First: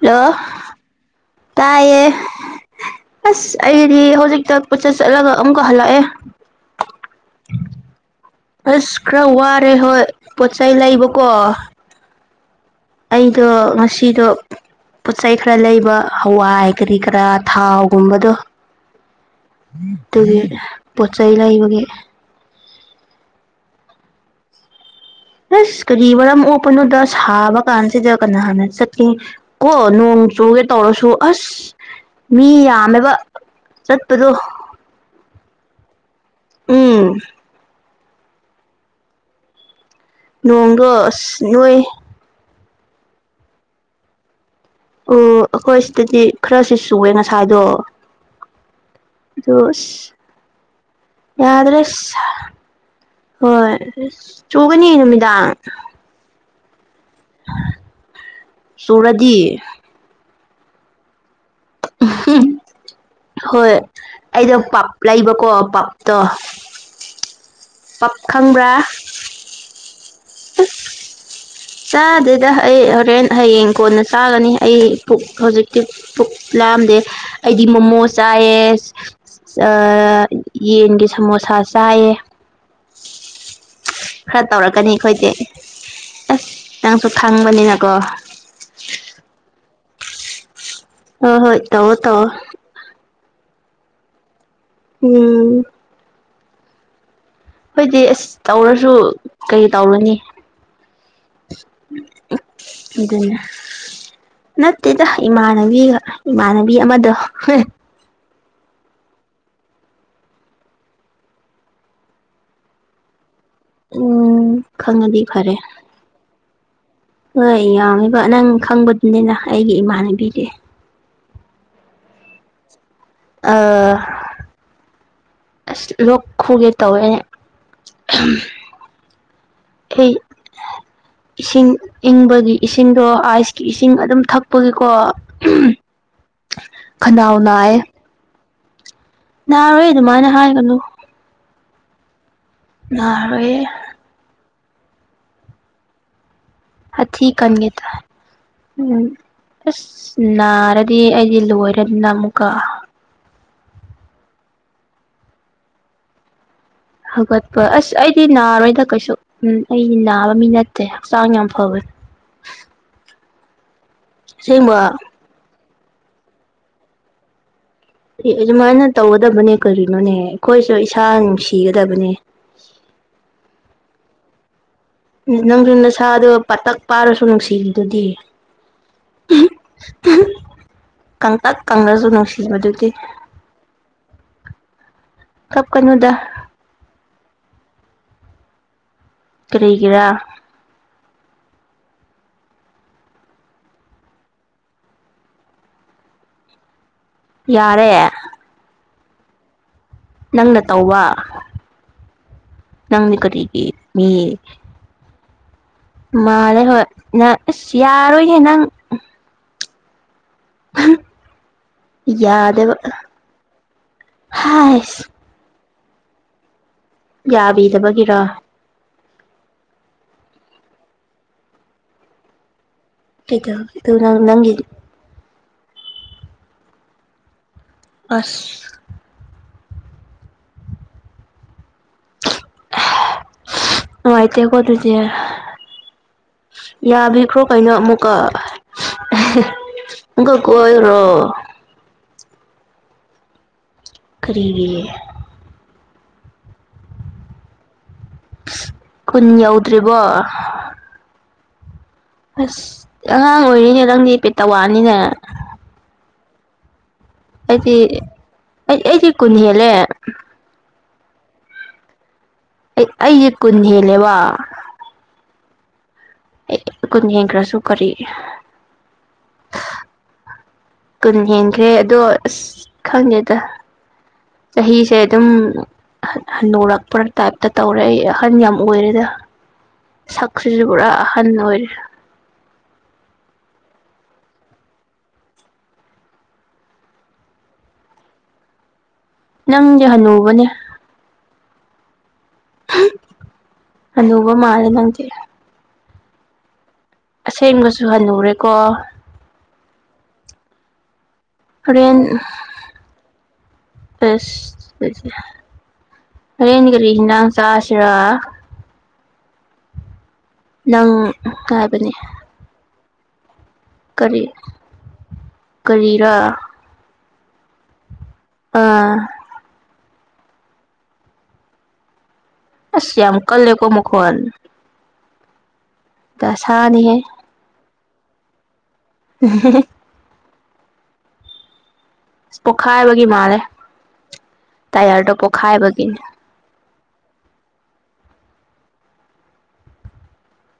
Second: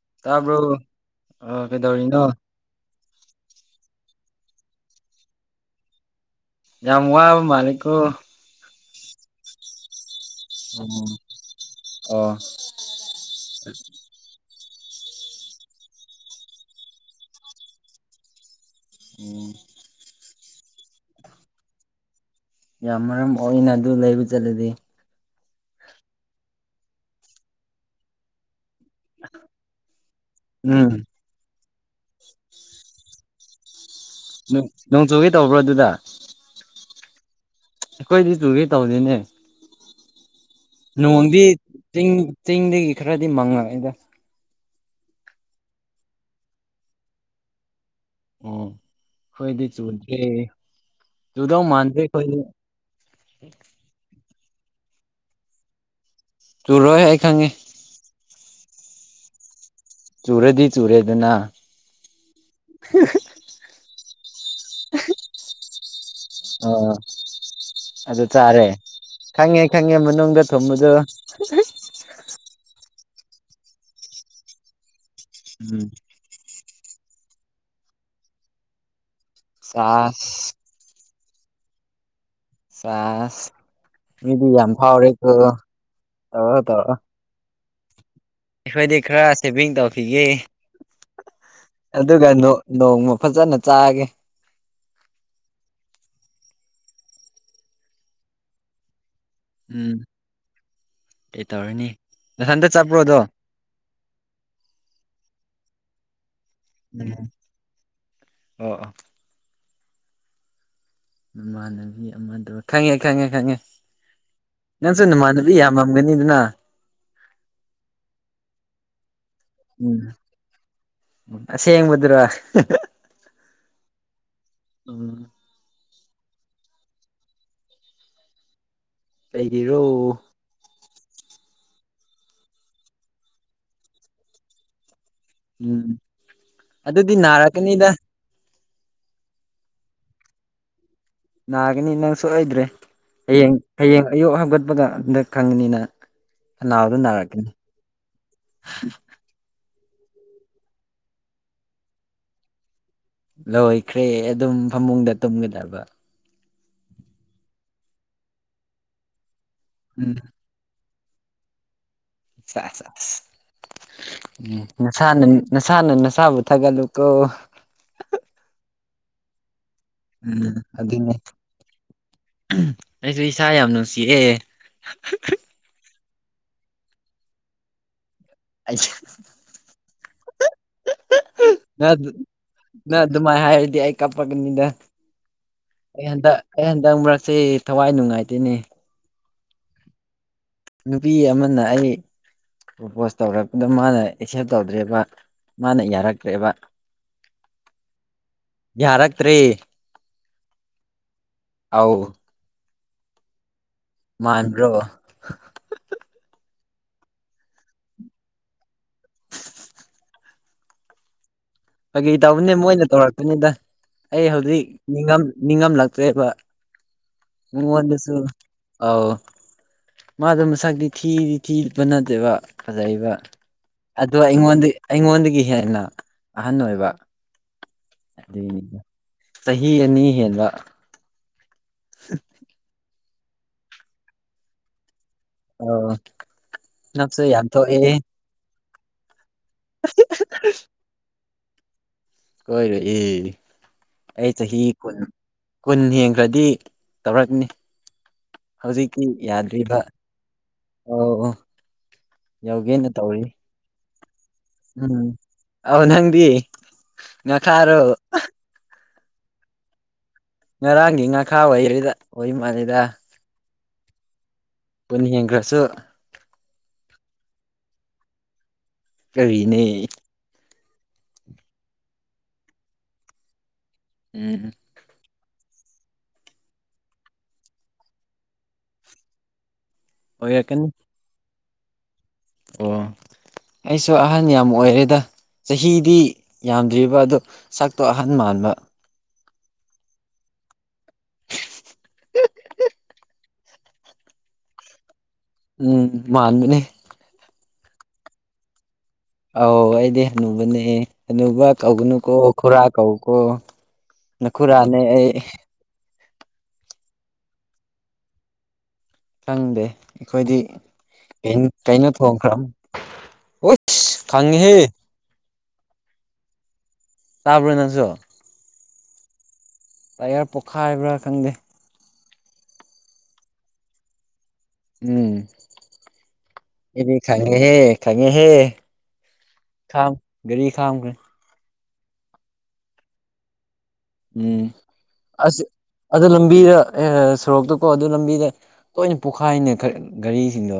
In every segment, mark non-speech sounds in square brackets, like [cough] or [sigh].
Hello ꯇꯥꯕ꯭ꯔꯣ ꯑꯣ ꯇꯥꯏꯌꯦ ꯀꯩꯗꯧꯔꯤꯅꯣ ꯑꯁ ꯑꯩꯗꯤ ꯍꯧꯖꯤꯛꯇ ꯄꯨꯆꯠ ꯆꯠꯂꯒ ꯑꯃꯨꯛꯀ ꯍꯜꯂꯛꯑꯦ ꯌꯥꯝꯝ ꯋꯥꯕ ꯃꯥꯜꯂꯤꯀꫭ ꯑꯁ ꯈꯔ ꯋꯥꯔꯦ ꯍꯣꯏ ꯄꯣꯠꯆꯩ ꯑꯣ ꯂꯩꯕꯀꯣ ꯑꯣ ꯑꯩꯗꯣ ꯉꯁꯤꯗꯣ ꯄꯣꯠꯆꯩ ꯈꯔ ꯂꯩꯕ ꯍꯋꯥꯏ ꯀꯔꯤ ꯀꯔꯥ ꯊꯥꯎꯒꯨꯝꯕꯗꯣ ꯎꯝ ꯑꯗꯨꯒꯤ ꯄꯣꯠ ꯆꯩꯩ ꯂꯩꯕꯒꯤ ꯌꯥꯝ ꯃꯔꯝ ꯃꫭꯛꯏꯅ ꯑꯗꯨ ꯂꯩꯕ ꯆꯠꯂꯗꯤ ꯑꯁ ꯀꯔꯤ ꯃꯔꯔꯝ ꯑꯣꯞꯄꯅꯣꯗ ꯁꯥꯕ ꯀꯥꯟꯁꯤꯗ ꯀꯅꯥꯅ ꯆꯠ ꯑꯦ ꯀꯣ ꯅꯣꯡ ꯆꯨꯒꯦ ꯎꯝ ꯇꯧꯔꯁꯨ ꯑꯁ ꯃꯤ ꯌꯥꯝꯃꯦꯕ ꯆꯠꯄꯗꫭ ꯅꯣꯡ ꯆꯨꯒꯦ ꯇꯧꯕ꯭ꯔꯣ ꯑꯗꯨꯗ ꯎꯝ ꯑꯩꯈꯣꯏꯗꯤ ꯇꯨꯒꯦ ꯇꯧꯅꯤꯅꯦ ꯅꯣꯡꯗꯣ ꯅꯣꯡꯗꯤ ꯑꯁ ꯅꯣꯏ ꯆꯤꯡ ꯆꯤꯡꯗꯒꯤ ꯈꯔꯗꯤ ꯃꯪꯉꯛꯏꯗ ꯑꯣ ꯑꯩꯈꯣꯏ ꯁꯤꯗꯗꯤ ꯈꯔꯁꯤ ꯆꯨꯑꯦ ꯉꯁꯥꯏꯗꯣ ꯑꯣ ꯑꯗꫭ ꯑꯩꯈꯣꯏꯗꯤ ꯑꯁꯤ ꯆꯨꯗ꯭ꯔꯦ ꯆꯨꯗꯧ ꯌꯥꯗ꯭ꯔꯦ ꯃꯥꯟꯗ꯭ꯔꯦ ꯑꯩꯈꯣꯏꯗꯤ ꯍꯣꯏ ꯆꯨꯒꯅꯤ ꯅꯨꯃꯤꯗꯥꯡ ꯆꯨꯔꯣꯏ ꯑꯩ ꯈꯪꯉꯥꯦ ꯆꯨꯔꯗꯤ ꯆꯨꯔꯗꯤ ꯆꯨꯔꯦꯗꯅ ꯍꯣꯏ ꯑꯩꯗꯣ ꯄꯥꯛ ꯂꯩꯕꯀꯣ ꯄꯞ ꯇꫭ ꯑꯣ ꯄꯞ ꯑꯗꯨ ꯆꯥꯔꯦ ꯈꯪꯕ꯭ꯔꯥ ꯈꯪꯉꯦ ꯈꯪꯉꯦ ꯃꯅꯨꯡꯗ ꯊꯨꯝꯕꯗꯣ ꯆꯥꯗꯦꯗꯥ ꯑꯩ ꯍꯣꯔꯦꯟ ꯍꯌꯦꯡ ꯀꯣꯟꯅ ꯆꯥꯒꯅꯤ ꯑꯩ ꯄꯨꯛ ꯍꯧꯖꯤꯛꯇꯤ ꯎꯝ ꯄꯨꯛ ꯂꯥꯛꯑꯝꯗꯦ ꯑꯩꯗꯤ ꯃꯣꯃꯣ ꯆꯥꯏꯌꯦ ꯆꯥꯁ ꯌꯦꯟꯒꯤ ꯁꯃꯣꯁꯥ ꯆꯥꯏꯌꯦ ꯆꯥꯁ ꯈꯔ ꯃꯤꯗꯤ ꯌꯥꯝ ꯇꯧꯔꯛꯀꯅꯤ ꯑꯩꯈꯣꯏꯗꯤ ꯐꯥꯎꯔꯦꯀꯣ ꯑꯁ ꯇꯧꯔꯣ ꯇꯧꯔꯣ ꯅꯪꯁꯨ ꯈꯪꯕꯅꯤꯅꯀꯣ ꯑꯩꯈꯣꯏꯗꯤ ꯈꯔ ꯁꯦꯚꯤꯡ ꯇꯧꯈꯤꯒꯦ ꯍꯣꯏ ꯍꯣꯏ ꯇꯧꯔꯣ ꯑꯗꯨꯒ ꯇꯧꯔꯣ ꯅꯦꯡ ꯅꯣꯡꯃ ꯐꯖꯅ ꯆꯥꯒꯦ ꯎꯝ ꯍꯣꯏꯗꯤ ꯑꯁ ꯇꯧꯔꯁꯨ ꯀꯩ ꯎꯝ ꯇꯧꯔꯨꯅꯤ ꯀꯩ ꯇꯧꯔꯅꯤ ꯅꯊꯟꯇ ꯆꯠꯄ꯭ꯔꯣꯗꯣ ꯑꯗꯨꯅꯦ ꯅꯠꯇꯦꯗ ꯏꯃꯥꯟꯅꯕꯤꯒ ꯏꯃꯥꯟꯅꯕꯤ ꯎꯝ ꯑꯃꯗꯣ ꯑꯣ ꯑꯣ ꯅꯃꯥꯟꯅꯕꯤ ꯑꯃ ꯗꯣ ꯈꯪꯉꯦ ꯈꯪꯉꯦ ꯈꯪꯉꯦ ꯎꯝ ꯅꯪꯁꯨ ꯈꯪꯉꯗꯤ ꯅꯃꯥꯟꯅꯕꯤ ꯐꯔꯦ ꯌꯥꯝꯃ ꯒꯅꯤꯗꯅ ꯍꯣꯏ ꯌꯥꯝꯃꯦꯕ ꯅꯪ ꯈꯪꯕꯗꯨꯅꯤꯅ ꯑꯩꯒꯤ ꯏꯃꯥꯟꯅꯕꯤꯗꯤ ꯎ ꯑꯁꯦꯡꯕꯗꯨ꯭ꯔꯣ ꯑꯥꯎ ꯎꯝ ꯑꯁ ꯂꯣꯛ ꯈꯨꯒꯦ ꯇꯧꯋꯦꯅꯦ ꯂꯩꯒꯤꯔꯣ ꯏꯁꯤꯡ ꯏꯪꯕꯒꯤ ꯏꯁꯤꯡꯗꯣ ꯑꯥꯏꯁꯀꯤ ꯏꯁꯤꯡ ꯑꯗꯨꯝ ꯊꯛꯄꯒꯤꯀꯣ ꯎꯝ ꯑꯗꯨꯗꯤ ꯈꯅꯥꯎ ꯅꯥꯏꯌꯦ ꯅꯥꯔꯛꯀꯅꯤꯗ ꯅꯥꯔꯣꯏ ꯑꯗꯨꯃꯥꯏꯅ ꯍꯥꯏꯒꯅꯨ ꯅꯥꯒꯅꯤ ꯅꯪ ꯁꯨꯏꯗ꯭ꯔꯦ ꯍꯌꯦꯡ ꯅꯥꯔꯣꯏꯌꯦ ꯍꯌꯦꯡ ꯑꯌꯨꯛ ꯍꯥꯞꯒꯠꯄꯒ ꯑꯝꯗ ꯈꯪꯉꯅꯤꯅ ꯍꯥꯊꯤ ꯈꯟꯒꯦ ꯇꯧꯌꯦ ꯎꯝ ꯑꯁ ꯅꯥꯔꯗꯤ ꯑꯩꯗꯤ ꯂꯣꯏꯔꯗꯅ ꯑꯃꯨꯛꯀ ꯂꯣꯏꯈ꯭ꯔꯦ ꯑꯗꯨꯝ ꯐꯃꯨꯡꯗ ꯇꯨꯝꯒꯗꯕ ꯍꯧꯒꯠꯄ ꯑꯁ ꯑꯩꯗꯤ ꯅꯥꯔꯣꯏꯗ ꯀꯩꯁꯨ ꯎꯝ ꯑꯩꯗꯤ ꯎꯝ ꯅꯥꯕ ꯃꯤ ꯅꯠꯇꯦ ꯍꯛꯆꯥꯡ ꯌꯥꯝ ꯐꯕꯅꯦ ꯎꯝ ꯑꯁꯦꯡꯕ ꯃꯁꯥꯅ ꯅꯁꯥꯅ ꯅꯁꯥꯕꯨ ꯊꯥꯒꯠꯂꯨꯀꯣ ꯑꯦ ꯑꯗꯨꯃꯥꯏꯅ ꯇꯧꯒꯗꯕꯅꯦ ꯀꯔꯤꯅꯣꯅꯦ ꯎꯝ ꯑꯩꯈꯣꯏꯁꯨ ꯏꯁꯥ ꯑꯗꯨꯅꯦ ꯅꯨꯡꯁꯤꯒꯗꯕꯅꯦ ꯑꯩꯁꯨ ꯏꯁꯥ ꯌꯥꯝ ꯅꯨꯡꯁꯤꯑꯦ ꯅꯪꯁꯨ ꯅꯁꯥꯗꯣ ꯄꯥꯇꯛ ꯄꯥꯔꯁꯨ ꯅꯨꯡꯁꯤꯕꯗꯨꯗꯤ [inaudible] ꯀꯪꯇꯛ ꯀꯪꯉꯁꯨ ꯅꯨꯡꯁꯤꯕꯗꯨꯗꯤ ꯅ ꯑꯗꯨꯃꯥꯏꯅ ꯍꯥꯏꯔꯗꯤ ꯑꯩ ꯀꯥꯄꯒꯅꯤꯅ ꯀꯞꯀꯅꯨꯗ ꯑꯩ ꯍꯟꯗꯛ ꯃꯔꯛꯁꯤ ꯊꯋꯥꯏ ꯅꯨꯡꯉꯥꯏꯇꯣꯏꯅꯦ ꯀꯔꯤꯒꯤꯔꯥ ꯅꯨꯄꯤ ꯑꯃꯅ ꯑꯩ ꯄ꯭ꯔꯄꯁ ꯇꯧꯔꯛꯄꯗ ꯃꯥꯅ ꯑꯦꯛꯁꯦꯞ ꯇꯧꯗ꯭ꯔꯦꯕ ꯃꯥꯅ ꯌꯥꯔꯛꯇ꯭ꯔꯦꯕ ꯌꯥꯔꯦ ꯌꯥꯔꯛꯇ꯭ꯔꯦ ꯅꯪꯅ ꯇꯧꯕ ꯑꯧ ꯅꯪꯗꯤ ꯀꯔꯤꯒꯤ ꯃꯤ ꯃꯥꯟꯕ꯭ꯔꯣ ꯃꯥꯜꯂꯦ ꯍꯣꯏ ꯅꯪ ꯑꯁ ꯌꯥꯔꯣꯏꯍꯦ ꯅꯪ [unintelligible] ꯐꯒꯤ ꯇꯧꯕꯅꯦ ꯌꯥꯗꯕ ꯃꯣꯏꯅ ꯇꯧꯔꯛꯄꯅꯤꯗ ꯑꯩ ꯍꯧꯖꯤꯛ ꯍꯥꯏꯁ ꯅꯤꯡꯉꯝ ꯅꯤꯡꯉꯝꯂꯛꯇ꯭ꯔꯦꯕ ꯅꯪꯉꯣꯟꯗꯁꯨ ꯌꯥꯕꯤꯗꯕꯒꯤꯔꯣ ꯑꯧ ꯃꯥꯗꯣ ꯃꯁꯛꯇꯤ ꯊꯤꯗꯤ ꯊꯤꯕ ꯅꯠꯇꯦꯕ ꯐꯖꯩꯌꯦꯕ ꯀꯩꯗꯧꯒꯦ ꯑꯗꯨ ꯑꯗꯣ ꯅꯪ ꯅꯪꯒꯤ ꯑꯩꯉꯣꯟꯗꯩ ꯑꯩꯉꯣꯟꯗꯒꯤ ꯍꯦꯟꯅ ꯑꯍꯟ ꯑꯣꯏꯕ ꯑꯁ [unintelligible] ꯆꯍꯤ ꯑꯅꯤ ꯍꯦꯟꯕ [unintelligible] ꯅꯨꯡꯉꯥꯏꯇꯦ ꯀꯣ ꯑꯗꯨꯗꯤ ꯑꯧ ꯅꯞꯁꯨ ꯌꯥꯝꯃꯦꯈ꯭ꯔꯣ ꯌꯥꯝ ꯀꯩꯅꯣ ꯊꯣꯛꯑꯦ ꯑꯃꯨꯛꯀ [unintelligible] ꯀ ꯀꯣꯏꯈꯔꯣ ꯀꯣꯏꯔꯣꯏꯌꯦ ꯑꯩ ꯆꯍꯤ ꯀꯔꯤꯒꯤ ꯀꯨꯟ ꯀꯨꯟ ꯍꯦꯟꯈ꯭ꯔꯗꯤ ꯇꯧꯔꯛꯀꯅꯤ ꯀꯨꯟ ꯌꯧꯗ꯭ꯔꯤꯕꯣ ꯑꯧ ꯑꯧ ꯑꯁ ꯌꯧꯒꯦꯅ ꯇꯧꯔꯤ ꯑꯉꯥꯡ ꯑꯣꯏꯔꯤꯅꯦ ꯅꯪꯗꯤ ꯄꯦꯠ ꯎꯝ ꯑꯧ ꯅꯪꯗꯤ ꯑꯩꯗꯤ ꯉꯥꯈꯥꯔꯣ ꯑꯩ ꯑꯩꯗꯤ ꯀꯨꯟ ꯍꯦꯜꯂꯦ ꯉꯔꯥꯡꯒꯤ ꯉꯥꯈꯥ ꯑꯣꯏꯔꯤꯗ ꯑꯣꯏꯕ ꯃꯥꯜꯂꯦ ꯑꯩ ꯑꯩꯖꯦ ꯀꯨꯟ ꯍꯦꯜꯂꯦꯕ ꯀꯨꯟ ꯍꯦꯟꯈ꯭ꯔꯁꯨ ꯑꯦ ꯑꯦ ꯀꯨꯟ ꯍꯦꯟ ꯈ꯭ꯔꯁꯨ ꯀꯔꯤ ꯀꯔꯤꯅꯦ ꯀꯨꯟ ꯍꯦꯟꯈ꯭ꯔꯦ ꯑꯗꯣ ꯑꯁ ꯈꯪꯗꯦꯗ ꯎꯝ ꯎꯝ ꯆꯍꯤꯁꯦ ꯑꯗꯨꯝ ꯍꯟ ꯍꯟꯅꯨꯔꯛꯄ ꯇꯥꯞꯇ ꯇꯧꯔꯦ ꯑꯩ ꯑꯍꯟ ꯌꯥꯝ ꯑꯣꯏꯔꯦꯗ ꯁꯛꯁꯤꯖꯨ ꯑꯣꯏꯔꯛꯀꯅꯤ ꯄꯨꯔꯥ ꯑꯍꯟ ꯑꯣꯏꯔꯦ ꯑꯣ ꯑꯩꯁꯨ ꯑꯍꯟ ꯌꯥꯝ ꯑꯣꯏꯔꯦꯗ ꯆꯍꯤꯗꯤ ꯌꯥꯝꯗ꯭ꯔꯤꯕ ꯑꯗꯣ ꯁꯛꯇꯣ ꯑꯍꯟ ꯃꯥꯟꯕ ꯅꯪꯗꯤ ꯍꯅꯨꯕꯅꯦ ꯍꯅꯨꯕ ꯃꯥꯜꯂꯦ ꯅꯪꯗꯤ ꯎꯝ ꯃꯥꯟꯕꯅꯦ ꯑꯁꯦꯡꯕꯁꯨ ꯍꯅꯨꯔꯦꯀꯣ ꯑꯧ ꯑꯩꯗꯤ ꯍꯅꯨꯕꯅꯦ ꯍꯅꯨꯕ ꯍꯣꯔꯦꯟ ꯀꯧꯒꯅꯨꯀꯣ ꯈꯨꯔꯥ ꯀꯧꯀꯣ ꯅꯈꯨꯔꯥꯅꯦ ꯑꯩ ꯍꯔꯦꯟ ꯀꯔꯤ ꯍꯤꯟꯅꯥꯡ ꯆꯁꯤꯔꯥ ꯈꯪꯗꯦ ꯑꯩꯈꯣꯏꯗꯤ ꯅꯪ ꯀꯩꯅꯣ ꯀꯩꯅꯣ ꯍꯥꯏꯕꯅꯦ ꯊꯣꯡꯈ꯭ꯔ [unintelligible] ꯀꯔꯤ ꯈꯪꯉꯤꯍꯦ ꯀꯔꯤꯔꯥ ꯇꯥꯕꯔꯣ ꯅꯪꯁꯨ ꯑꯥ ꯇꯥꯏꯌꯔ ꯄꯣꯛꯈꯥꯏꯕ꯭ꯔꯥ ꯈꯪꯗꯦ ꯑꯁ ꯌꯥꯝ ꯀꯜꯂꯦꯀꯣ ꯃꯈꯣꯟ ꯎꯝ ꯗꯁꯥꯅꯤꯍꯦ ꯈꯉꯦꯍꯦ ꯈꯉꯦꯍꯦ [unintelligible] ꯈꯥꯝ ꯒꯔꯤ ꯈꯥꯝꯒ꯭ꯔꯦ꯫ ꯄꯣꯛꯈꯥꯏꯕꯒꯤ ꯃꯥꯜꯂꯦ꯫ ꯎꯝ ꯇꯥꯏꯌꯔꯗꯣ ꯑꯁ ꯄꯣꯛꯈꯥꯏꯕꯒꯤꯅꯦ ꯑꯗꯣ ꯂꯝꯕꯤꯗ ꯑꯦ ꯁꯣꯔꯣꯛꯇꯀꯣ ꯑꯗꯨ ꯂꯝꯕꯤꯗ ꯇꯣꯏꯅ ꯄꯣꯛꯈꯥꯏꯅꯦ ꯒ ꯒꯥꯔꯤꯁꯤꯡꯗꯣ꯫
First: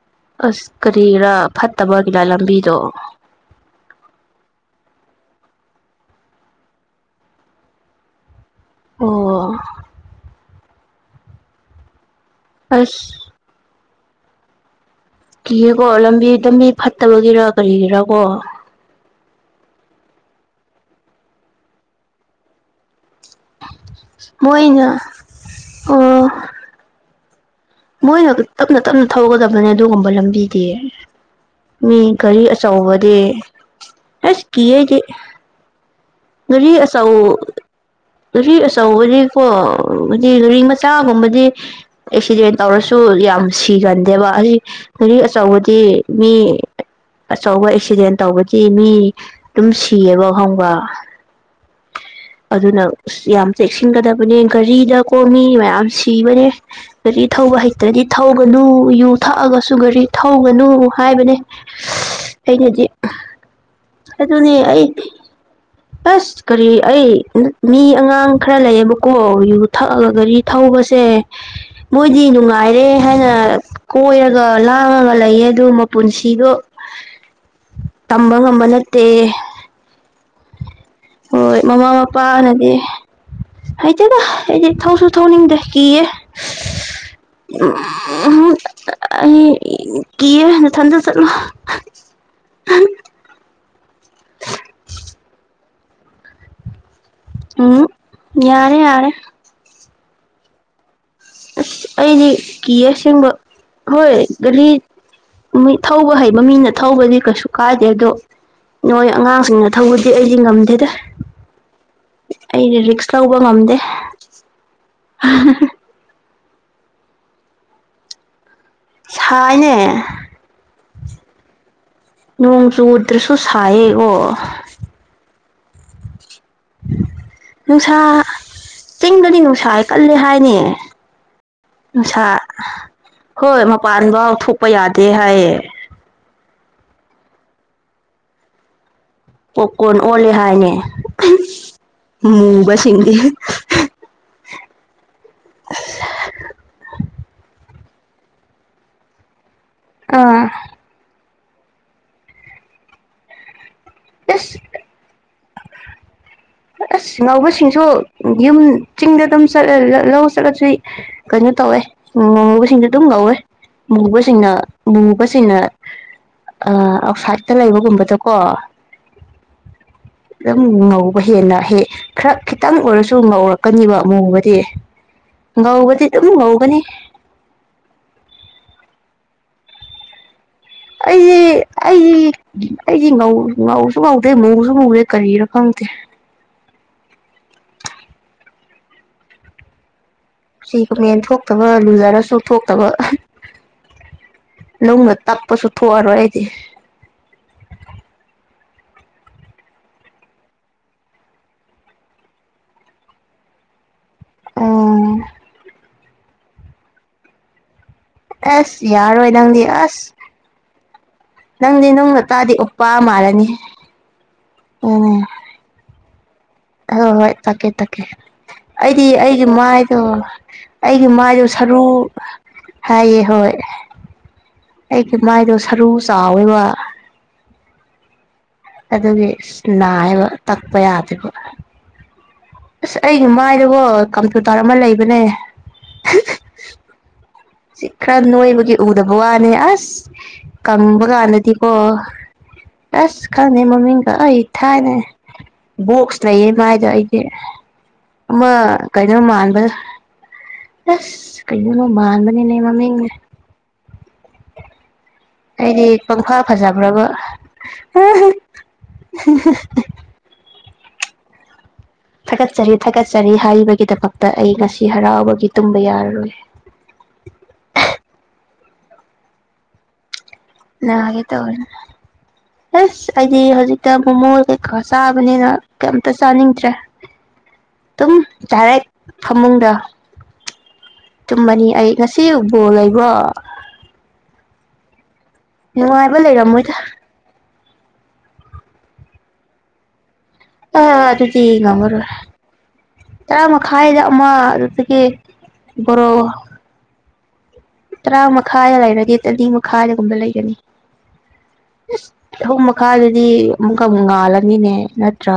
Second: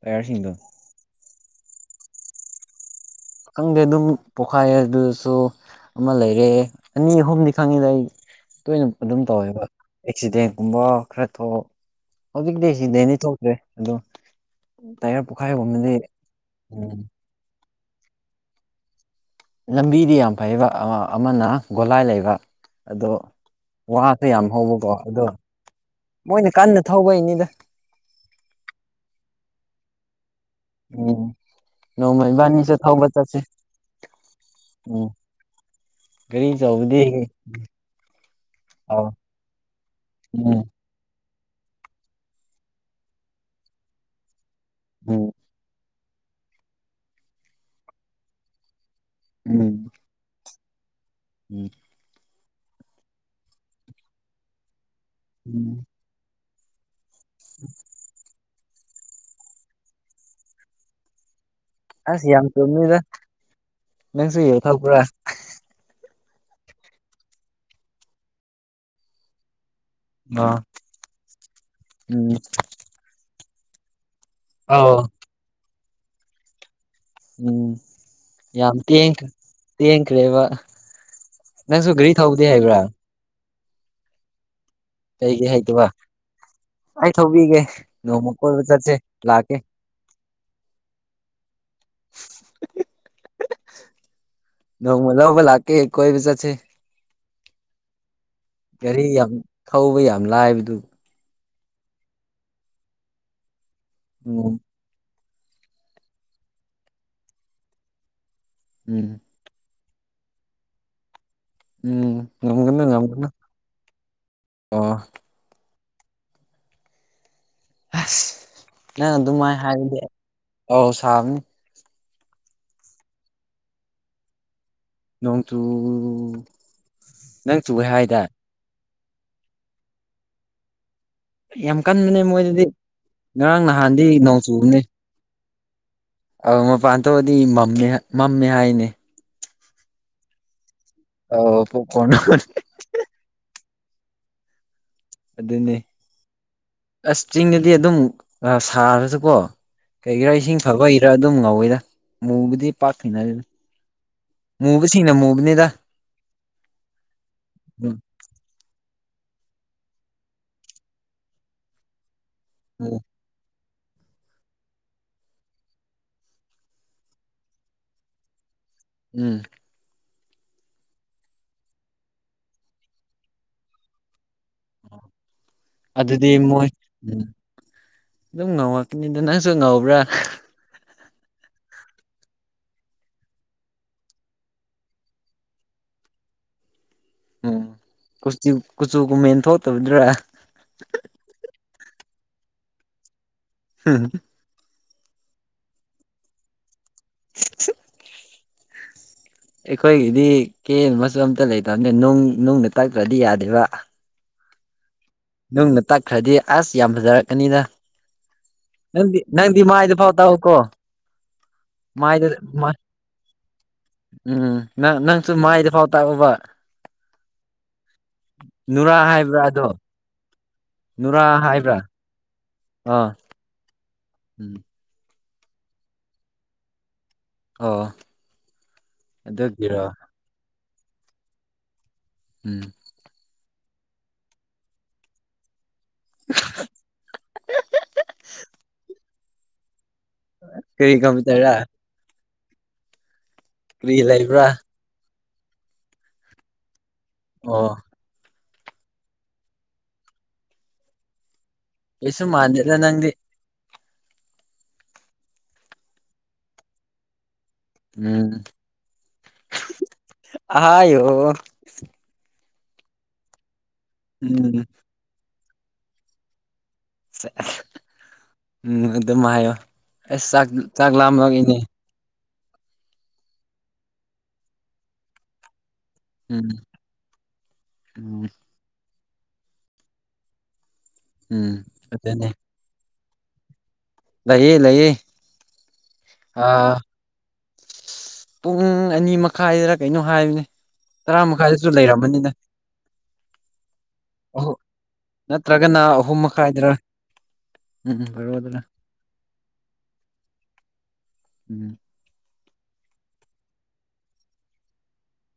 ꯇꯥꯏꯌꯔꯁꯤꯡꯗꯣ ꯑꯁ ꯀꯔꯤꯔꯥ ꯐꯠꯇꯕꯒꯤꯔ ꯂꯝꯕꯤꯗꯣ? ꯈꯪꯗꯦ ꯑꯗꯨꯝ ꯄꯣꯛꯈꯥꯏꯌꯦ ꯑꯗꯨꯁꯨ ꯑꯃ ꯂꯩꯔꯦ ꯑꯅꯤ ꯑꯍꯨꯝꯗꯤ ꯈꯪꯉꯤꯗ ꯑꯩ꯫ ꯇꯣꯏꯅ ꯑꯗꯨꯝ ꯑꯣ ꯇꯧꯋꯦꯕ ꯑꯦꯛꯁꯤꯗꯦꯟꯒꯨꯝꯕ ꯈꯔ ꯊꯣꯛ ꯍꯧꯖꯤꯛꯇꯤ ꯑꯁ ꯑꯦꯛꯁꯤꯗꯦꯟꯅꯤ ꯊꯣꯛ ꯑꯦ ꯑꯗꯨꯝ ꯇꯥꯏꯌꯔ ꯄꯣꯈꯥꯏ ꯀꯤꯌꯦꯀꯣ ꯂꯝꯕꯤꯗ ꯃꯤ ꯐꯠꯇꯕꯒꯤꯔ ꯀꯔꯤꯒꯤꯔ ꯀꯣ ꯂꯝꯕꯤꯗꯤ ꯌꯥꯝ ꯐꯩꯕ ꯑꯃ ꯑꯃꯅ ꯒꯣꯂꯥꯏ ꯂꯩꯕ ꯑꯗꯣ ꯋꯥꯁꯨ ꯌꯥꯝ ꯃꯣꯏꯅ ꯍꯧꯕꯀꯣ ꯑꯗꯣ ꯑꯣ ꯃꯣꯏꯅ ꯀꯟꯅ ꯊꯧꯕꯩꯅꯤꯗ꯫ ꯃꯣꯏꯅ ꯇꯞꯅ ꯇꯞꯅ ꯊꯧꯒꯗꯕꯅꯦ ꯑꯗꯨꯒꯨꯝꯕ ꯂꯝꯕꯤ ꯗꯤ ꯎꯝ ꯃꯤ ꯅꯣꯡꯃ ꯒꯔꯤ ꯏꯕꯥꯅꯤꯁꯨ ꯊꯧꯕ ꯑꯆꯧꯕꯗꯤ ꯆꯠꯁꯦ ꯑꯁ ꯀꯤꯌꯦ ꯑꯩꯗꯤ꯫ ꯎꯝ ꯒꯥꯔꯤ ꯑꯆꯧ ꯒꯔꯤ ꯑꯥꯎ ꯑꯆꯧꯕꯗꯤ ꯀꯣ ꯍꯨꯖꯤꯛ ꯒꯔꯤ ꯎꯝ ꯃ ꯆꯥꯒꯨꯝꯕꯗꯤ ꯑꯦꯛꯁꯤꯗꯦꯟ ꯇꯧꯔꯁꯨ ꯌꯥꯝ ꯁꯤꯒꯟꯗꯦꯕ ꯑꯁꯤ ꯒꯔꯤ ꯎꯝ ꯑꯆꯧꯕꯗꯤ ꯃꯤ ꯑꯆꯧꯕ ꯑꯦꯛꯁꯤꯗꯦꯟ ꯇꯧꯕꯗꯤ ꯃꯤ ꯑꯗꯨꯝ ꯎꯝ ꯁꯤꯌꯦꯕ ꯈꯪꯕ ꯎꯝ ꯑꯗꯨꯅ ꯑꯁ ꯌꯥꯝ ꯆꯦꯛꯁꯤꯟꯒꯗꯕꯅꯦ ꯒꯥꯔꯤꯗꯀꯣ ꯃꯤ ꯎꯝ ꯃꯌꯥꯝ ꯁꯤꯕꯅꯦ꯫ ꯒꯥꯔꯤ ꯊꯧꯕ ꯍꯩꯇ꯭ꯔꯗꯤ ꯊꯧꯒꯅꯨ ꯌꯨ ꯊꯛꯑꯒꯁꯨ ꯒꯥꯔꯤ ꯊꯧꯒꯅꯨ ꯍꯥꯏꯕꯅꯦ꯫ ꯑꯁ ꯌꯥꯝ ꯑꯩꯅꯗꯤ ꯆꯨꯝꯃꯤꯗ ꯅꯪꯁꯨ ꯑꯗꯨꯅꯤ ꯑꯩ ꯌꯧꯊꯣꯛꯄ꯭ꯔꯥ ꯑ ꯑꯁ ꯀꯔꯤ ꯑꯩ ꯃꯤ ꯑꯉꯥꯡ ꯈꯔ ꯂꯩꯌꯦꯕꯀꯣ ꯌꯨ ꯊꯛꯑꯒ ꯒꯔꯤ ꯊꯧꯕꯁꯦ ꯃꯣꯏꯗꯤ ꯎꯝ ꯅꯨꯡꯉꯥꯏꯔꯦ ꯍꯥꯏꯅ ꯀꯣꯏꯔꯒ ꯑꯥꯎ ꯂꯥꯡꯉꯒ ꯂꯩꯌꯦ ꯑꯗꯨ ꯃꯄꯨꯟꯁꯤꯗꯣ ꯎꯝ ꯇꯝꯕ ꯉꯝꯕ ꯅꯠꯇꯦ ꯇꯦꯟꯈ꯭ꯔꯦꯕ ꯍꯣꯏ ꯃꯃꯥ ꯃꯄꯥꯅꯗꯤ ꯍꯩꯇꯅ ꯍꯥꯏꯗꯤ ꯊꯧꯁꯨ ꯀꯩꯒꯤ ꯊꯧꯅꯤꯡꯗꯦ ꯍꯩꯇꯕ ꯀꯤꯌꯦ ꯑꯩ ꯊꯧꯕꯤꯒꯦ ꯅꯣꯡꯃ ꯀꯣꯏꯕ ꯆꯠꯁꯦ ꯂꯥꯛꯀꯦ [unintelligible] ꯀꯤꯌꯦ ꯅꯊꯟꯗ ꯆꯠꯂꯣ ꯅꯣꯡꯃ ꯂꯧꯕ ꯂꯥꯛꯀꯦ ꯀꯣꯏ ꯆꯠꯁꯦ꯫ ꯎꯝ ꯌꯥꯔꯦ ꯒꯥꯔꯤ ꯌꯥꯔꯦ ꯌꯥꯝ ꯊꯧꯕ ꯌꯥꯝ ꯂꯥꯏꯕꯗꯨ ꯑꯁ ꯑꯩꯗꯤ ꯀꯤꯌꯦ ꯑꯁꯦꯡꯕ ꯍꯣꯏ ꯎꯝ ꯒꯔꯤ ꯃꯤ ꯊꯧꯕ ꯍꯩꯕ ꯃꯤꯅ ꯊꯧꯕꯗꯤ ꯀꯩꯁꯨ ꯀꯥꯏꯗꯦ ꯑꯗꯣ ꯎꯝ ꯅꯣꯏ ꯑꯉꯥꯡꯁꯤꯡꯅ ꯊꯧꯕꯗꯤ ꯑꯩꯗꯤ ꯉꯝꯗꯦꯗ ꯎꯝ ꯑꯩꯅ ꯉꯝꯒꯅꯤ ꯔꯤꯛꯁ ꯉꯝꯒꯅꯤ ꯂꯧꯕ ꯉꯝꯗꯦ꯫ ꯑꯣ [unintelligible] ꯑꯁ ꯅꯪ ꯑꯗꯨꯃꯥꯏꯅ ꯁꯥꯏꯅꯦ ꯍꯥꯏꯔꯗꯤ ꯑꯧ ꯁꯥꯕꯅꯤ ꯅꯣꯡ ꯆꯨꯗ꯭ꯔꯁꯨ ꯁꯥꯏꯌꯦꯀꯣ ꯅꯣꯡ ꯆꯨ ꯅꯪ ꯆꯨꯋꯦ ꯅꯨꯡꯁꯥ ꯍꯥꯏꯗꯥꯏ ꯆꯤꯡꯗꯗꯤ ꯅꯨꯡꯁꯥ ꯀꯜꯂꯦ ꯍꯥꯏꯅꯦ꯫ ꯌꯥꯝ ꯀꯟꯕꯅꯦ ꯅꯨꯡꯁꯥ ꯃꯣꯏꯗꯗꯤ ꯍꯣꯏ ꯉꯔꯥꯡ ꯅꯍꯥꯟꯗꯤ ꯃꯄꯥꯟꯕꯥꯎ ꯅꯣꯡ ꯊꯣꯛꯄ ꯆꯨꯕꯅꯦ ꯌꯥꯗꯦ ꯍꯥꯏꯌꯦ꯫ ꯑꯧ ꯃꯄꯥꯟ ꯊꯣꯛꯑꯗꯤ ꯃꯝꯃꯦ ꯃꯝꯃꯦ ꯍꯥꯏꯅꯦ꯫ ꯄꯣꯞ ꯀꯣꯔꯣꯔꯟ ꯑꯣꯜꯂꯦ ꯍꯥꯏꯅꯦ ꯑꯣ ꯄꯣꯞ ꯀꯣꯔꯣꯔꯟ ꯑꯣꯜꯂꯦ ꯆꯤꯟꯗꯤꯌꯦ ꯑꯗꯨꯅꯦ ꯑꯁ ꯆꯤꯡꯗꯗꯤ ꯑꯗꯨꯝ ꯑꯥ ꯁꯥꯔꯁꯨꯀꯣ ꯀꯩꯒꯤꯔꯥ ꯑꯥ ꯏꯁꯤꯡ ꯐꯕꯩꯔꯥ ꯑꯗꯨꯝ ꯉꯧꯋꯤꯗ ꯃꯨꯕꯨꯗꯤ ꯄꯥꯛ ꯊꯦꯡꯅꯗꯦꯗ ꯑꯁ ꯃꯨ ꯕꯁꯤꯡꯅꯥ ꯃꯨꯕꯅꯦꯗ ꯑꯁ ꯉꯧꯕꯁꯤꯡꯁꯨ ꯎꯝ ꯌꯨꯝ ꯆꯤꯡꯗ ꯑꯗꯨꯝ ꯆꯠꯂ ꯂꯧ ꯆꯠꯂꯁꯨ ꯀꯩꯅꯣ ꯇꯧꯋꯦ ꯉꯧꯕꯁꯤꯡꯁꯨ ꯎꯝ ꯑꯗꯨꯝ ꯉꯧꯋꯦ ꯃꯨꯕꯁꯤꯡꯅ ꯃꯨꯕꯁꯤꯡꯅ ꯑ ꯑꯥꯎꯁꯥꯏꯗꯠꯇ ꯂꯩꯕꯒꯨꯝꯕꯗ ꯀꯣ ꯎꯝ꯫ ꯌꯥꯝ ꯉꯧ ꯍꯦꯟꯅ ꯍꯦꯛ ꯈꯔ ꯈꯤꯇꯪ ꯑꯣꯏꯔꯁꯨ ꯉꯧꯔꯛꯀꯅꯤꯕ ꯃꯨꯕꯗꯤ ꯉꯧꯕꯗꯤ ꯗꯨꯝ ꯑꯗꯨꯗꯤ ꯃꯣꯏ ꯉꯧꯒꯅꯤ ꯎꯝ ꯑꯗꯨꯝ ꯉꯧꯔꯛꯀꯅꯤꯗ ꯅꯪꯁꯨ ꯉꯧꯕ꯭ꯔꯥ ꯑꯩꯗꯤ ꯑꯩꯗꯤ ꯑꯩꯗꯤ ꯉꯧ ꯉꯧꯁꯨ ꯉꯧꯗꯦ ꯃꯨꯁꯨ ꯃꯨꯗꯦ ꯀꯔꯤꯔ ꯈꯪꯗꯦ꯫ ꯎꯝ ꯀꯨꯆꯨ ꯀꯨꯆꯨ ꯀꯨꯝꯃꯦꯟ ꯊꯣꯛꯇꯕꯗꯨ꯭ꯔꯥ ꯁꯤ ꯀꯃꯦꯟ ꯊꯣꯛꯇꯕ ꯂꯨꯖꯔꯁꯨ ꯊꯣꯛꯇꯕ ꯍꯨꯝ ꯅꯨꯡꯅ ꯇꯛꯄꯁꯨ ꯊꯣꯛꯑꯔꯣꯏ ꯑꯩꯗꯤ [inaudible] ꯑꯩꯈꯣꯏꯒꯤꯗꯤ ꯀꯦ ꯅꯕꯁꯨ ꯑꯝꯇ ꯂꯩꯇꯕꯅꯦ ꯅꯨꯡ ꯅꯨꯡꯗ ꯇꯛꯇ꯭ꯔꯥꯗꯤ ꯌꯥꯗꯦꯕ ꯎꯝ꯫ ꯅꯨꯡꯅ ꯇꯛꯈ꯭ꯔꯥꯗꯤ ꯑꯁ ꯌꯥꯝ ꯐꯖꯔꯛꯀꯅꯤꯗ ꯑꯁ ꯅꯪꯗꯤ ꯌꯥꯔꯣꯏ ꯅꯪꯗꯤ ꯃꯥꯗ ꯐꯥꯎ ꯑꯁ ꯇꯛꯎꯀꯣ ꯅꯪꯗꯤ ꯅꯨꯡꯅ ꯃꯥꯏꯗ ꯇꯛꯑꯗꯤ ꯎꯞꯄꯥ ꯃꯥꯜꯂꯅꯤꯍꯦ ꯎꯝ ꯅꯪ ꯅꯪꯁꯨ ꯃꯥꯏꯗꯤ ꯐꯥꯎ ꯇꯛꯎꯕ ꯍꯣꯏ ꯍꯣꯏ ꯇꯥꯛꯀꯦ ꯇꯥꯛꯀꯦ ꯅꯨꯔꯥ ꯑꯩꯗꯤ ꯍꯥꯏꯕ꯭ꯔꯥ ꯑꯩꯒꯤ ꯑꯗꯣ ꯃꯥꯏꯗꯣ ꯑꯩꯒꯤ ꯅꯨꯔꯥ ꯃꯥꯏꯗꯨ ꯍꯥꯏꯕ꯭ꯔꯥ ꯁꯔꯨ ꯑꯥ ꯍꯥꯏꯌꯦ ꯍꯣꯏ ꯎꯝ꯫ ꯑꯩꯒꯤ ꯃꯥꯏꯗꯣ ꯁꯔꯨ ꯆꯥꯎꯋꯦꯕ ꯑꯣ ꯑꯗꯨꯒꯤ ꯏꯁ ꯑꯗꯨꯒꯤꯔꯣ ꯅꯥꯏꯕ ꯇꯛꯄ ꯌꯥꯗꯦꯕ ꯎꯝ꯫ ꯑꯁ ꯑꯩꯒꯤ ꯃꯥꯏꯗꯀꫭ ꯀꯝꯄ꯭ꯌꯨꯇꯔ ꯑꯃ ꯂꯩꯕꯅꯦ ꯁꯤ ꯈꯔ ꯅꯣꯏꯕꯒꯤ ꯎꯗꯕ ꯋꯥꯅꯦ ꯑꯁ ꯀꯔꯤ ꯀꯪꯕ ꯀꯝꯄ꯭ꯌꯨꯇꯔ ꯀꯥꯟꯗꯗꯤꯀꯣ ꯑꯁ ꯈꯪꯉꯦ ꯀꯔꯤ ꯃꯃꯤꯡꯒ ꯑꯩ ꯂꯩꯕ꯭ꯔꯥ ꯊꯥꯏꯅ ꯕꯣꯛꯁ ꯂꯩꯌꯦ ꯃꯥꯏꯗꯣ ꯑꯩ ꯑꯣ ꯑꯃ ꯀꯩꯅꯣ ꯃꯥꯟꯕꯗꫭ ꯑꯁ ꯀꯩꯅꯣꯅꯣ ꯀꯩꯁꯨ ꯃꯥꯟꯕꯅꯤꯅꯦ ꯃꯥꯟꯗꯦꯗ ꯃꯃꯤꯡꯅꯦ ꯅꯪꯗꯤ ꯑꯩꯗꯤ ꯄꯪꯐꯥ ꯐꯖꯕ꯭ꯔꯥꯕ ꯎꯝ ꯑꯍꯥꯌꫭ ꯊꯥꯒꯠꯆꯔꯤ ꯊꯥꯒꯠꯆꯔꯤ ꯍꯥꯏꯕꯒꯤꯗꯃꯛꯇ ꯑꯩ ꯎꯝ ꯉꯁꯤ ꯍꯔꯥꯎꯕꯒꯤ ꯇꯨꯝꯕ ꯌꯥꯔꯔꯣꯏ ꯁꯦꯁ ꯎꯝ ꯑꯗꯨꯝ ꯍꯥꯏꯌꫭ ꯑꯁ ꯆꯥꯛ ꯅꯥꯒꯦ ꯂꯥꯝꯂꯛꯏꯅꯦ ꯇꯧꯋꯦꯟ ꯑꯁ ꯑꯩꯗꯤ ꯍꯧꯖꯤꯛꯇ ꯃꯣꯃꯣ ꯀꯩꯀꯥ ꯆꯥꯕꯅꯤꯅ ꯀꯩꯝꯇ ꯎꯝ ꯆꯥꯅꯤꯡꯇ꯭ꯔꯦ ꯗꯨꯝ ꯎꯝ ꯗꯥꯏꯔꯦꯛ ꯐꯃꯨꯡꯗ ꯎꯝ ꯇꯨꯝꯃꯅꯤ ꯑꯩ ꯉꯁꯤ ꯑꯗꯨꯅꯦ ꯕꯣꯜ ꯂꯩꯕ꯭ꯔꯣ ꯂꯩꯌꯦ ꯂꯩꯌꯦ ꯅꯨꯡꯉꯥꯏꯕ ꯂꯩꯔꯝꯃꯣꯏꯗ ꯑꯥ ꯄꯨꯡ ꯑꯅꯤ ꯃꯈꯥꯏꯗꯔ ꯀꯩꯅꯣ ꯍꯥꯏꯕꯅꯦ ꯑꯥ ꯇꯔꯥ ꯑꯗꯨꯗꯤ ꯃꯈꯥꯏꯗꯁꯨ ꯉꯝꯃꯔꯣꯏ ꯂꯩꯔꯝꯃꯅꯤꯅ ꯇꯔꯥ ꯃꯈꯥꯏꯗ ꯑꯃ ꯑꯍꯨꯛ ꯑꯗꯨꯗꯒꯤ ꯅꯠꯇ꯭ꯔꯒꯅ ꯕꯣꯔꯣ ꯑꯍꯨꯝ ꯃꯈꯥꯏꯗꯔ ꯎꯝ ꯎꯝ ꯇꯔꯥ ꯕꯥꯔꯣꯗꯔ ꯃꯈꯥꯏꯗ ꯂꯩꯔꯗꯤ ꯇꯅꯤ ꯃꯈꯥꯏꯗꯒꯨꯝꯕ ꯂꯩꯒꯅꯤ ꯎꯝ ꯏꯁ ꯑꯍꯨꯝ ꯃꯈꯥꯏꯗꯗꯤ ꯑꯃꯨꯛꯀ ꯑꯃꯨꯛ ꯉꯥꯜꯂꯅꯤꯅꯦ ꯅꯠꯇ꯭ꯔꯥ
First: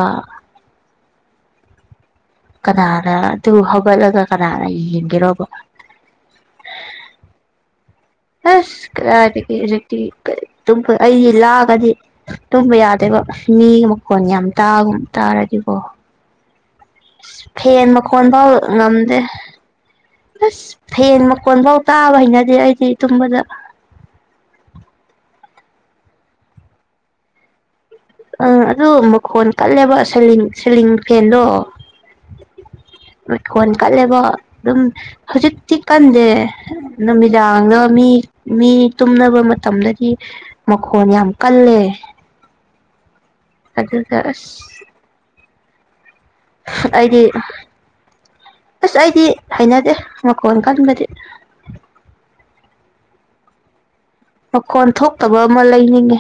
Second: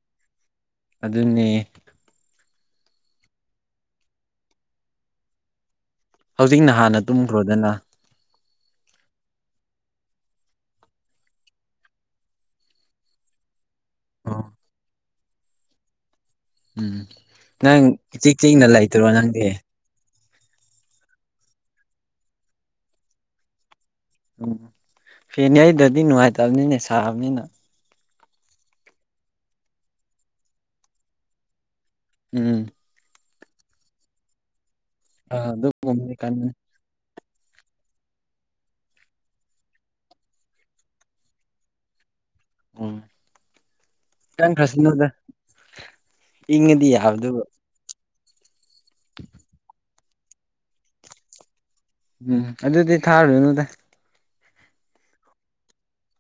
ꯑꯗꯨꯅꯦ ꯀꯅꯥꯅ ꯑꯗꯨ ꯍꯧꯒꯠꯂꯒ ꯀꯅꯥꯅ ꯌꯦꯡꯒꯦꯔꯣꯕ ꯍꯧꯖꯤꯛꯅ ꯍꯥꯟꯅ ꯇꯨꯝꯈ꯭ꯔꯣꯗꯅ ꯑꯁ ꯀꯗꯥꯥꯏꯗꯒꯤ ꯍꯨꯖꯤꯛꯇꯤ ꯀꯔꯤ ꯑꯗꯨꯝꯄ ꯑꯩꯗꯤ ꯂꯥꯛꯉꯗꯤ ꯇꯨꯝꯕ ꯌꯥꯗꯦꯕ ꯃꯤꯒꯤ ꯃꯈꯣꯟ ꯑꯣ ꯌꯥꯝ ꯇꯥꯒꯨꯝ ꯇꯥꯔꯗꯤꯀꯣ ꯎꯝ ꯑꯁ ꯅꯪ ꯐꯦꯟ ꯃꯈꯣꯟ ꯏꯆꯤꯛ ꯕꯥꯎ ꯆꯤꯛꯅ ꯂꯩꯇ꯭ꯔꯣ ꯉꯝꯗꯦ ꯅꯪꯗꯤ ꯑꯁ ꯐꯦꯟ ꯃꯀꯣꯟ ꯐꯥꯎ ꯇꯥꯕ ꯍꯩꯅꯗꯦ ꯑꯩꯗꯤ ꯇꯨꯝꯕꯗ ꯎꯝ ꯐꯦꯟ ꯌꯩꯗꯗꯤ ꯅꯨꯡꯉꯥꯏꯇꯕꯅꯤꯅꯦ ꯁꯥꯕꯅꯤꯅ ꯑꯥ ꯑꯗꯨ ꯃꯈꯣꯟ ꯀꯜꯂꯦꯕꯥ ꯁꯦꯂꯤꯡ ꯁꯦꯂꯤꯡ ꯐꯦꯟꯗꯣ ꯎꯝ ꯂꯩꯈꯣꯟ ꯀꯠꯂꯦꯕ ꯑꯗꯨꯝ ꯑꯥ ꯍꯧꯖꯤꯛꯇꯤ ꯑꯗꯨꯒꯨꯝꯕꯗꯤ ꯀꯟꯗꯦ ꯀꯟꯕꯅꯤ ꯅꯨꯃꯤꯗꯥꯡꯗ ꯃꯤ ꯃꯤ ꯇꯨꯝꯅꯕ ꯃꯇꯝꯗꯗꯤ ꯃꯈꯣꯟ ꯌꯥꯝ ꯀꯜꯂꯦ ꯎꯝ ꯑꯗꯨꯒ ꯑꯁ ꯀꯟꯈ꯭ꯔꯁꯅꯨꯗ ꯏꯪꯉꯗꯤ ꯑꯩꯗꯤ ꯌꯥꯕꯗꯨꯕꯨ ꯑꯁ ꯑꯩꯗꯤ ꯍꯩꯅꯗꯦ ꯃꯈꯣꯟ ꯀꯟꯕꯗꯤ ꯎꯝ ꯑꯗꯨꯗꯤ ꯊꯥꯔꯨꯔꯅꯨꯗ ꯃꯈꯣꯟ ꯊꯣꯛꯇꯕ ꯑꯃ ꯂꯩꯅꯤꯡꯉꯦ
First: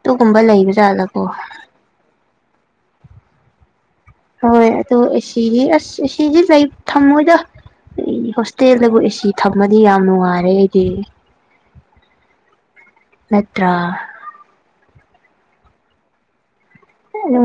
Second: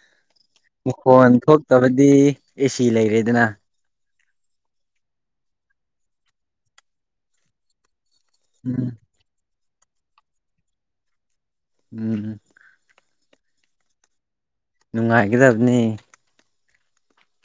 ꯑꯗꯨꯒꯨꯝꯕ ꯂꯩꯕ ꯖꯥꯠꯂꯀꯣ ꯃꯈꯣꯟ ꯊꯣꯛꯇꯕꯗꯤ ꯑꯦꯁꯤ ꯂꯩꯔꯦꯗꯅ ꯍꯣꯏ ꯑꯗꯨ ꯑꯦꯁꯤꯒꯤ ꯑꯁ ꯑꯦꯁꯤꯗꯤ ꯂꯩ ꯊꯝꯃꯣꯏꯗ ꯀꯩꯒꯤ ꯍꯣꯁ__ ꯎꯝ ꯇꯦꯜꯗꯕꯨ ꯑꯦꯁꯤ ꯊꯝꯃꯗꯤ ꯌꯥꯝ ꯅꯨꯡꯉꯥꯏꯔꯦ ꯑꯩꯗꯤ ꯎꯝ ꯅꯠꯇ꯭ꯔꯥ ꯅꯨꯡꯉꯥꯏꯒꯗꯕꯅꯦ ꯍꯦ ꯅꯨꯉꯥꯏ